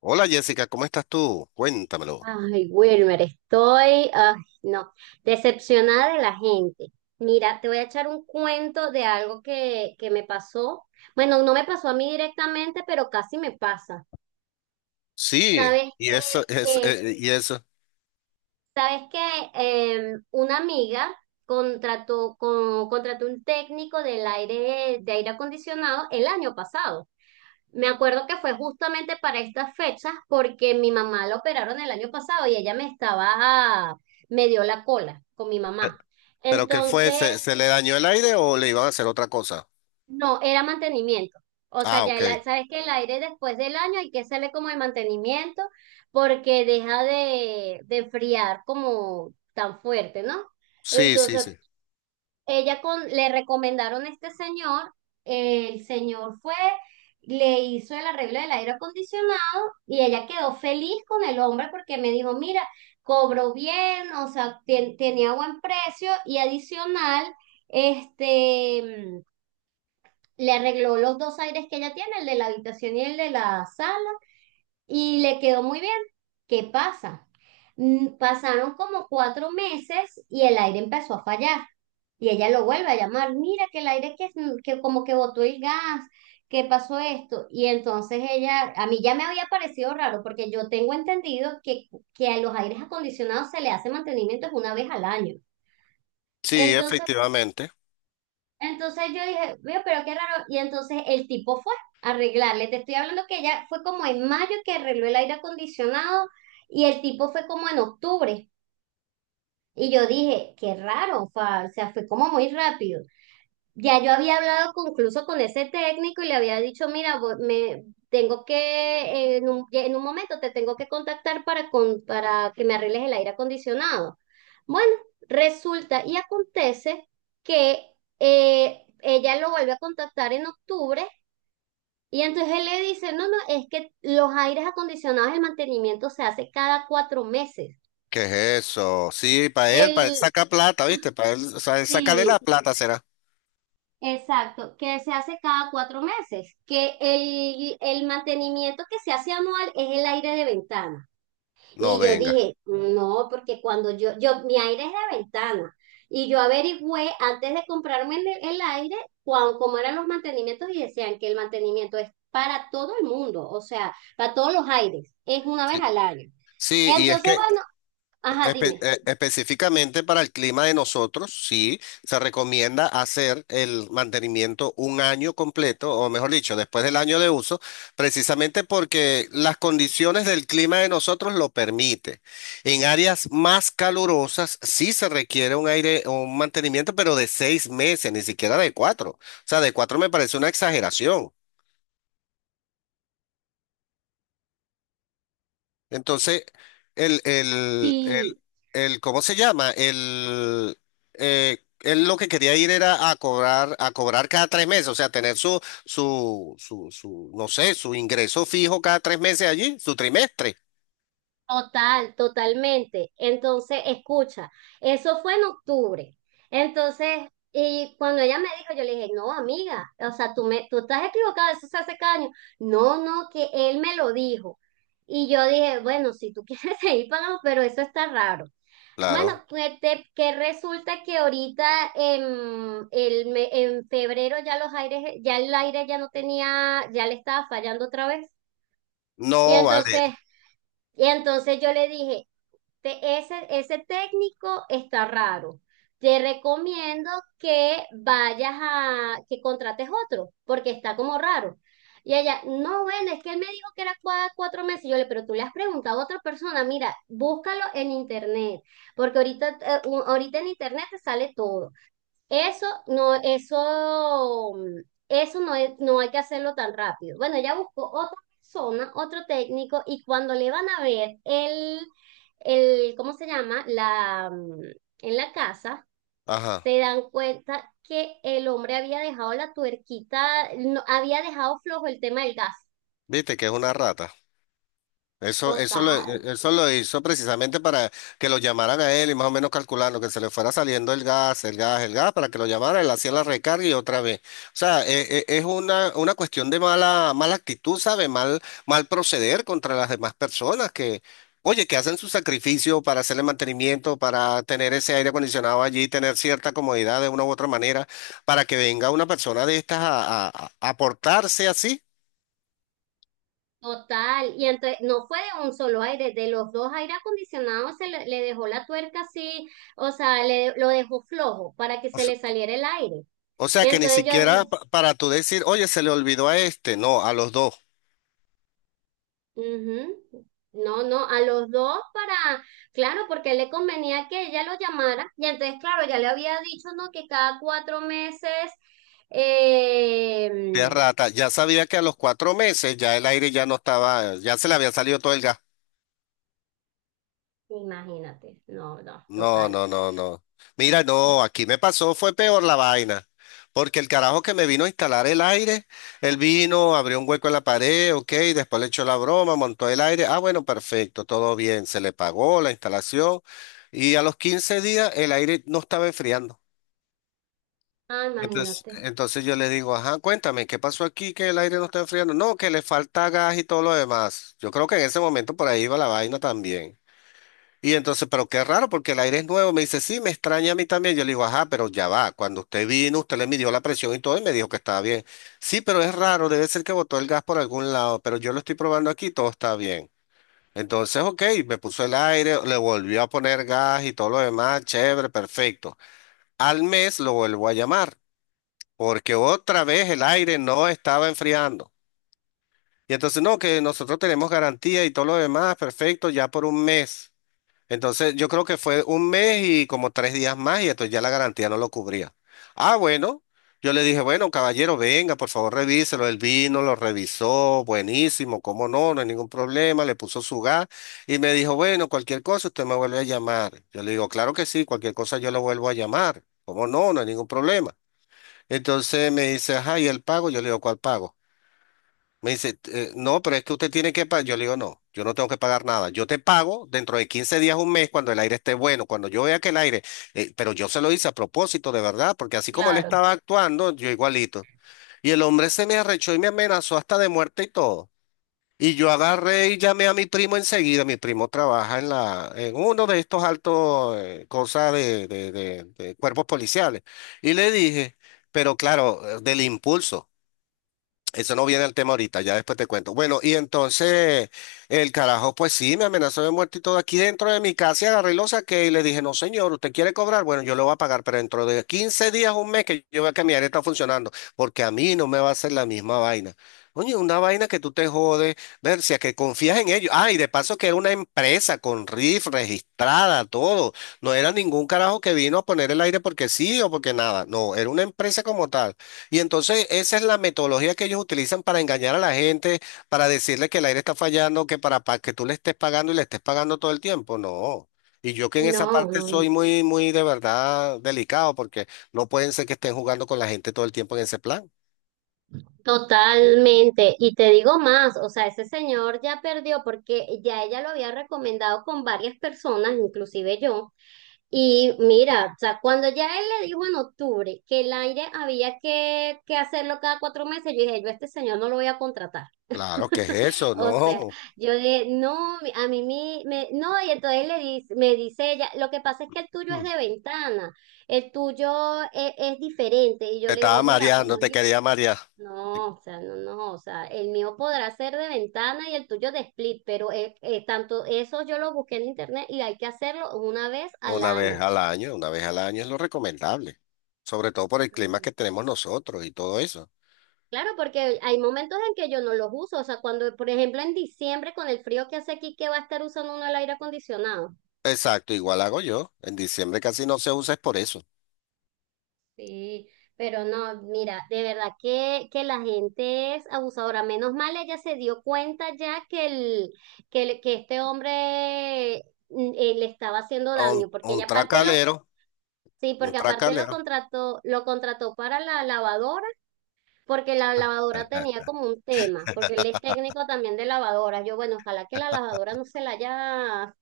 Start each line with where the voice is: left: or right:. left: Hola Jessica, ¿cómo estás tú? Cuéntamelo.
right: Ay, Wilmer, estoy, ay, no, decepcionada de la gente. Mira, te voy a echar un cuento de algo que me pasó. Bueno, no me pasó a mí directamente, pero casi me pasa.
left: Sí,
right: ¿Sabes que,
left: y eso, es,
right: eh,
left: y eso.
right: que una amiga contrató un técnico del aire, de aire acondicionado el año pasado? Me acuerdo que fue justamente para estas fechas porque mi mamá la operaron el año pasado y ella me estaba, me dio la cola con mi
left: Pe-
right: mamá.
left: ¿Pero qué fue?
right: Entonces,
left: ¿Se le dañó el aire o le iban a hacer otra cosa?
right: no, era mantenimiento. O sea,
left: Ah, ok.
right: sabes que el aire después del año hay que hacerle como el mantenimiento porque deja de enfriar como tan fuerte, ¿no?
left: Sí, sí,
right: Entonces,
left: sí.
right: le recomendaron a este señor, el señor fue, le hizo el arreglo del aire acondicionado y ella quedó feliz con el hombre porque me dijo, mira, cobró bien, o sea, tenía buen precio y adicional, este, le arregló los dos aires que ella tiene, el de la habitación y el de la sala, y le quedó muy bien. ¿Qué pasa? Pasaron como cuatro meses y el aire empezó a fallar. Y ella lo vuelve a llamar, mira que el aire que como que botó el gas, que pasó esto. Y entonces ella, a mí ya me había parecido raro, porque yo tengo entendido que a los aires acondicionados se le hace mantenimiento una vez al año.
left: Sí,
right: Entonces,
left: efectivamente.
right: entonces yo dije, veo, pero qué raro. Y entonces el tipo fue a arreglarle. Te estoy hablando que ella fue como en mayo que arregló el aire acondicionado y el tipo fue como en octubre. Y yo dije, qué raro, o sea, fue como muy rápido. Ya yo había hablado incluso con ese técnico y le había dicho, mira, me tengo que, en en un momento te tengo que contactar para, con, para que me arregles el aire acondicionado. Bueno, resulta y acontece que ella lo vuelve a contactar en octubre y entonces él le dice, no, no, es que los aires acondicionados, el mantenimiento se hace cada cuatro meses.
left: ¿Qué es eso? Sí, para él
right: El,
left: saca plata, ¿viste? Para él, o sea, él sacarle la plata será.
right: Exacto, que se hace cada cuatro meses, que el mantenimiento que se hace anual es el aire de ventana.
left: No,
right: Y yo
left: venga.
right: dije, no, porque cuando yo, mi aire es de ventana. Y yo averigüé antes de comprarme el aire cómo eran los mantenimientos y decían que el mantenimiento es para todo el mundo, o sea, para todos los aires, es una vez
left: Sí,
right: al año.
left: sí, y es
right: Entonces,
left: que
right: bueno, ajá, dime.
left: Específicamente para el clima de nosotros, sí, se recomienda hacer el mantenimiento un año completo, o mejor dicho, después del año de uso, precisamente porque las condiciones del clima de nosotros lo permite. En áreas más calurosas sí se requiere un aire, un mantenimiento, pero de seis meses, ni siquiera de cuatro. O sea, de cuatro me parece una exageración. Entonces, el, el, el,
right: Sí,
left: ¿cómo se llama? Él lo que quería ir era a cobrar cada tres meses, o sea, tener no sé, su ingreso fijo cada tres meses allí, su trimestre.
right: total, totalmente. Entonces, escucha, eso fue en octubre. Entonces, y cuando ella me dijo, yo le dije, no, amiga, o sea, tú, me, tú estás equivocada, eso se hace caño. No, no, que él me lo dijo. Y yo dije, bueno, si tú quieres seguir pagando, pero eso está raro. Bueno,
left: Claro.
right: pues que resulta que ahorita en, en febrero ya los aires, ya el aire ya no tenía, ya le estaba fallando otra vez. Y
left: No, vale.
right: entonces, yo le dije, ese técnico está raro. Te recomiendo que que contrates otro, porque está como raro. Y ella, no, bueno, es que él me dijo que era cuatro meses. Y yo le, pero tú le has preguntado a otra persona, mira, búscalo en internet, porque ahorita, ahorita en internet te sale todo. Eso no, eso, eso no hay que hacerlo tan rápido. Bueno, ella buscó otra persona, otro técnico, y cuando le van a ver ¿cómo se llama? La, en la casa,
left: Ajá.
right: se dan cuenta que el hombre había dejado la tuerquita, no, había dejado flojo el tema del gas.
left: Viste que es una rata. Eso, eso lo, e-
right: Total.
left: Eso lo hizo precisamente para que lo llamaran a él y más o menos calculando que se le fuera saliendo el gas, para que lo llamaran, él hacía la recarga y otra vez. O sea, es una cuestión de mala, mala actitud, ¿sabe? Mal, mal proceder contra las demás personas que, oye, que hacen su sacrificio para hacerle mantenimiento, para tener ese aire acondicionado allí, tener cierta comodidad de una u otra manera, para que venga una persona de estas a portarse así.
right: Total, y entonces no fue de un solo aire, de los dos aire acondicionados le dejó la tuerca así, o sea, lo dejó flojo para que se le saliera el aire.
left: O sea
right: Y
left: que ni
right: entonces yo
left: siquiera
right: dije,
left: para tú decir, oye, se le olvidó a este, no, a los dos,
right: "Ujú, no, no, a los dos para, claro, porque a él le convenía que ella lo llamara". Y entonces, claro, ya le había dicho, ¿no? Que cada cuatro meses, eh,
left: de rata. Ya sabía que a los cuatro meses ya el aire ya no estaba, ya se le había salido todo el gas.
right: imagínate, no, no,
left: No,
right: total,
left: no, no, no. Mira, no, aquí me pasó, fue peor la vaina. Porque el carajo que me vino a instalar el aire, él vino, abrió un hueco en la pared, ok, después le echó la broma, montó el aire. Ah, bueno, perfecto, todo bien, se le pagó la instalación. Y a los 15 días el aire no estaba enfriando.
right: ah,
left: Entonces,
right: imagínate,
left: entonces yo le digo, ajá, cuéntame, ¿qué pasó aquí que el aire no está enfriando? No, que le falta gas y todo lo demás. Yo creo que en ese momento por ahí iba la vaina también. Y entonces, pero qué raro, porque el aire es nuevo. Me dice, sí, me extraña a mí también. Yo le digo, ajá, pero ya va. Cuando usted vino, usted le midió la presión y todo y me dijo que estaba bien. Sí, pero es raro, debe ser que botó el gas por algún lado, pero yo lo estoy probando aquí, todo está bien. Entonces, ok, me puso el aire, le volvió a poner gas y todo lo demás, chévere, perfecto. Al mes lo vuelvo a llamar porque otra vez el aire no estaba enfriando. Y entonces, no, que nosotros tenemos garantía y todo lo demás, perfecto, ya por un mes. Entonces, yo creo que fue un mes y como tres días más y entonces ya la garantía no lo cubría. Ah, bueno, yo le dije, bueno, caballero, venga, por favor, revíselo. El vino, lo revisó, buenísimo, cómo no, no hay ningún problema, le puso su gas y me dijo, bueno, cualquier cosa, usted me vuelve a llamar. Yo le digo, claro que sí, cualquier cosa yo lo vuelvo a llamar. ¿Cómo no? No hay ningún problema. Entonces me dice, ajá, ¿y el pago? Yo le digo, ¿cuál pago? Me dice, no, pero es que usted tiene que pagar. Yo le digo, no, yo no tengo que pagar nada. Yo te pago dentro de 15 días, un mes, cuando el aire esté bueno, cuando yo vea que el aire, pero yo se lo hice a propósito, de verdad, porque así como él
right: claro,
left: estaba actuando, yo igualito. Y el hombre se me arrechó y me amenazó hasta de muerte y todo. Y yo agarré y llamé a mi primo enseguida. Mi primo trabaja en la, en uno de estos altos cosas de cuerpos policiales. Y le dije, pero claro, del impulso. Eso no viene al tema ahorita, ya después te cuento. Bueno, y entonces el carajo, pues sí, me amenazó de muerte y todo aquí dentro de mi casa y agarré y lo saqué y le dije, no señor, ¿usted quiere cobrar? Bueno, yo lo voy a pagar, pero dentro de 15 días, un mes que yo vea que mi área está funcionando, porque a mí no me va a hacer la misma vaina. Oye, una vaina que tú te jodes, ver si a que confías en ellos. Ah, y de paso que era una empresa con RIF registrada, todo. No era ningún carajo que vino a poner el aire porque sí o porque nada. No, era una empresa como tal. Y entonces esa es la metodología que ellos utilizan para engañar a la gente, para decirle que el aire está fallando, que para que tú le estés pagando y le estés pagando todo el tiempo. No. Y yo que en esa
right: no,
left: parte
right: no.
left: soy muy, muy de verdad delicado porque no pueden ser que estén jugando con la gente todo el tiempo en ese plan.
right: Totalmente, y te digo más, o sea, ese señor ya perdió porque ya ella lo había recomendado con varias personas, inclusive yo, y mira, o sea, cuando ya él le dijo en octubre que el aire había que hacerlo cada cuatro meses, yo dije, yo a este señor no lo voy a contratar.
left: Claro, ¿qué es eso?
right: O sea,
left: No.
right: yo dije, no, mi- a mí mi- me, no, y entonces le dice, me dice ella, lo que pasa es que el tuyo es
left: Mm.
right: de ventana, el tuyo es diferente, y yo
left: Te
right: le
left: estaba
right: digo, mira, por
left: mareando, te
right: muy
left: quería marear.
right: no, o sea, no, no, o sea, el mío podrá ser de ventana y el tuyo de split, pero tanto eso yo lo busqué en internet y hay que hacerlo una vez al
left: Una
right: año.
left: vez al año, una vez al año es lo recomendable, sobre todo por el clima
right: Ujú.
left: que tenemos nosotros y todo eso.
right: Claro, porque hay momentos en que yo no los uso, o sea, cuando, por ejemplo, en diciembre con el frío que hace aquí, ¿qué va a estar usando uno el aire acondicionado?
left: Exacto, igual hago yo. En diciembre casi no se usa es por eso.
right: Sí, pero no, mira, de verdad que la gente es abusadora. Menos mal ella se dio cuenta ya que que este hombre le estaba haciendo daño, porque
left: Un
right: ella aparte lo...
left: tracalero,
right: Sí,
left: un
right: porque aparte
left: tracalero.
right: lo contrató para la lavadora, porque la lavadora tenía como un tema, porque él es técnico también de lavadoras. Yo, bueno, ojalá que la lavadora no se la haya,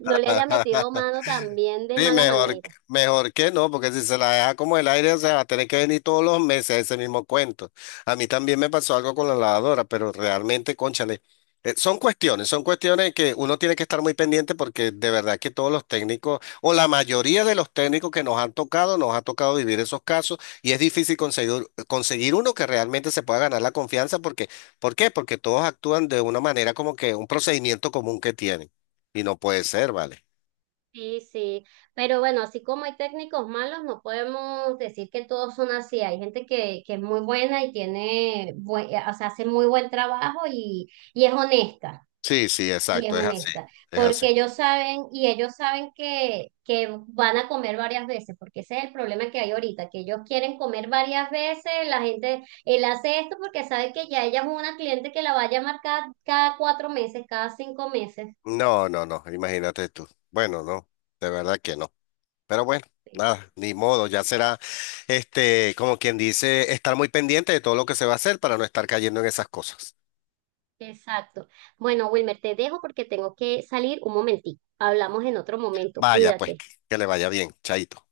right: no le haya metido mano también de
left: Sí,
right: mala
left: mejor,
right: manera.
left: mejor que no, porque si se la deja como el aire, o sea, va a tener que venir todos los meses ese mismo cuento. A mí también me pasó algo con la lavadora, pero realmente, cónchale, son cuestiones que uno tiene que estar muy pendiente porque de verdad que todos los técnicos, o la mayoría de los técnicos que nos han tocado, nos ha tocado vivir esos casos y es difícil conseguir, conseguir uno que realmente se pueda ganar la confianza porque, ¿por qué? Porque todos actúan de una manera como que un procedimiento común que tienen y no puede ser, ¿vale?
right: Sí, sí, pero bueno, así como hay técnicos malos, no podemos decir que todos son así. Hay gente que es muy buena y tiene, o sea, hace muy buen trabajo y es honesta.
left: Sí, sí,
right: Y es
left: exacto, es así,
right: honesta,
left: es así.
right: porque ellos saben y ellos saben que van a comer varias veces, porque ese es el problema que hay ahorita, que ellos quieren comer varias veces, la gente, él hace esto porque sabe que ya ella es una cliente que la va a llamar cada cuatro meses, cada cinco meses.
left: No, no, no, imagínate tú. Bueno, no, de verdad que no. Pero bueno, nada, ni modo, ya será, este, como quien dice, estar muy pendiente de todo lo que se va a hacer para no estar cayendo en esas cosas.
right: Exacto. Bueno, Wilmer, te dejo porque tengo que salir un momentico. Hablamos en otro momento,
left: Vaya, pues,
right: cuídate.
left: que le vaya bien, chaito.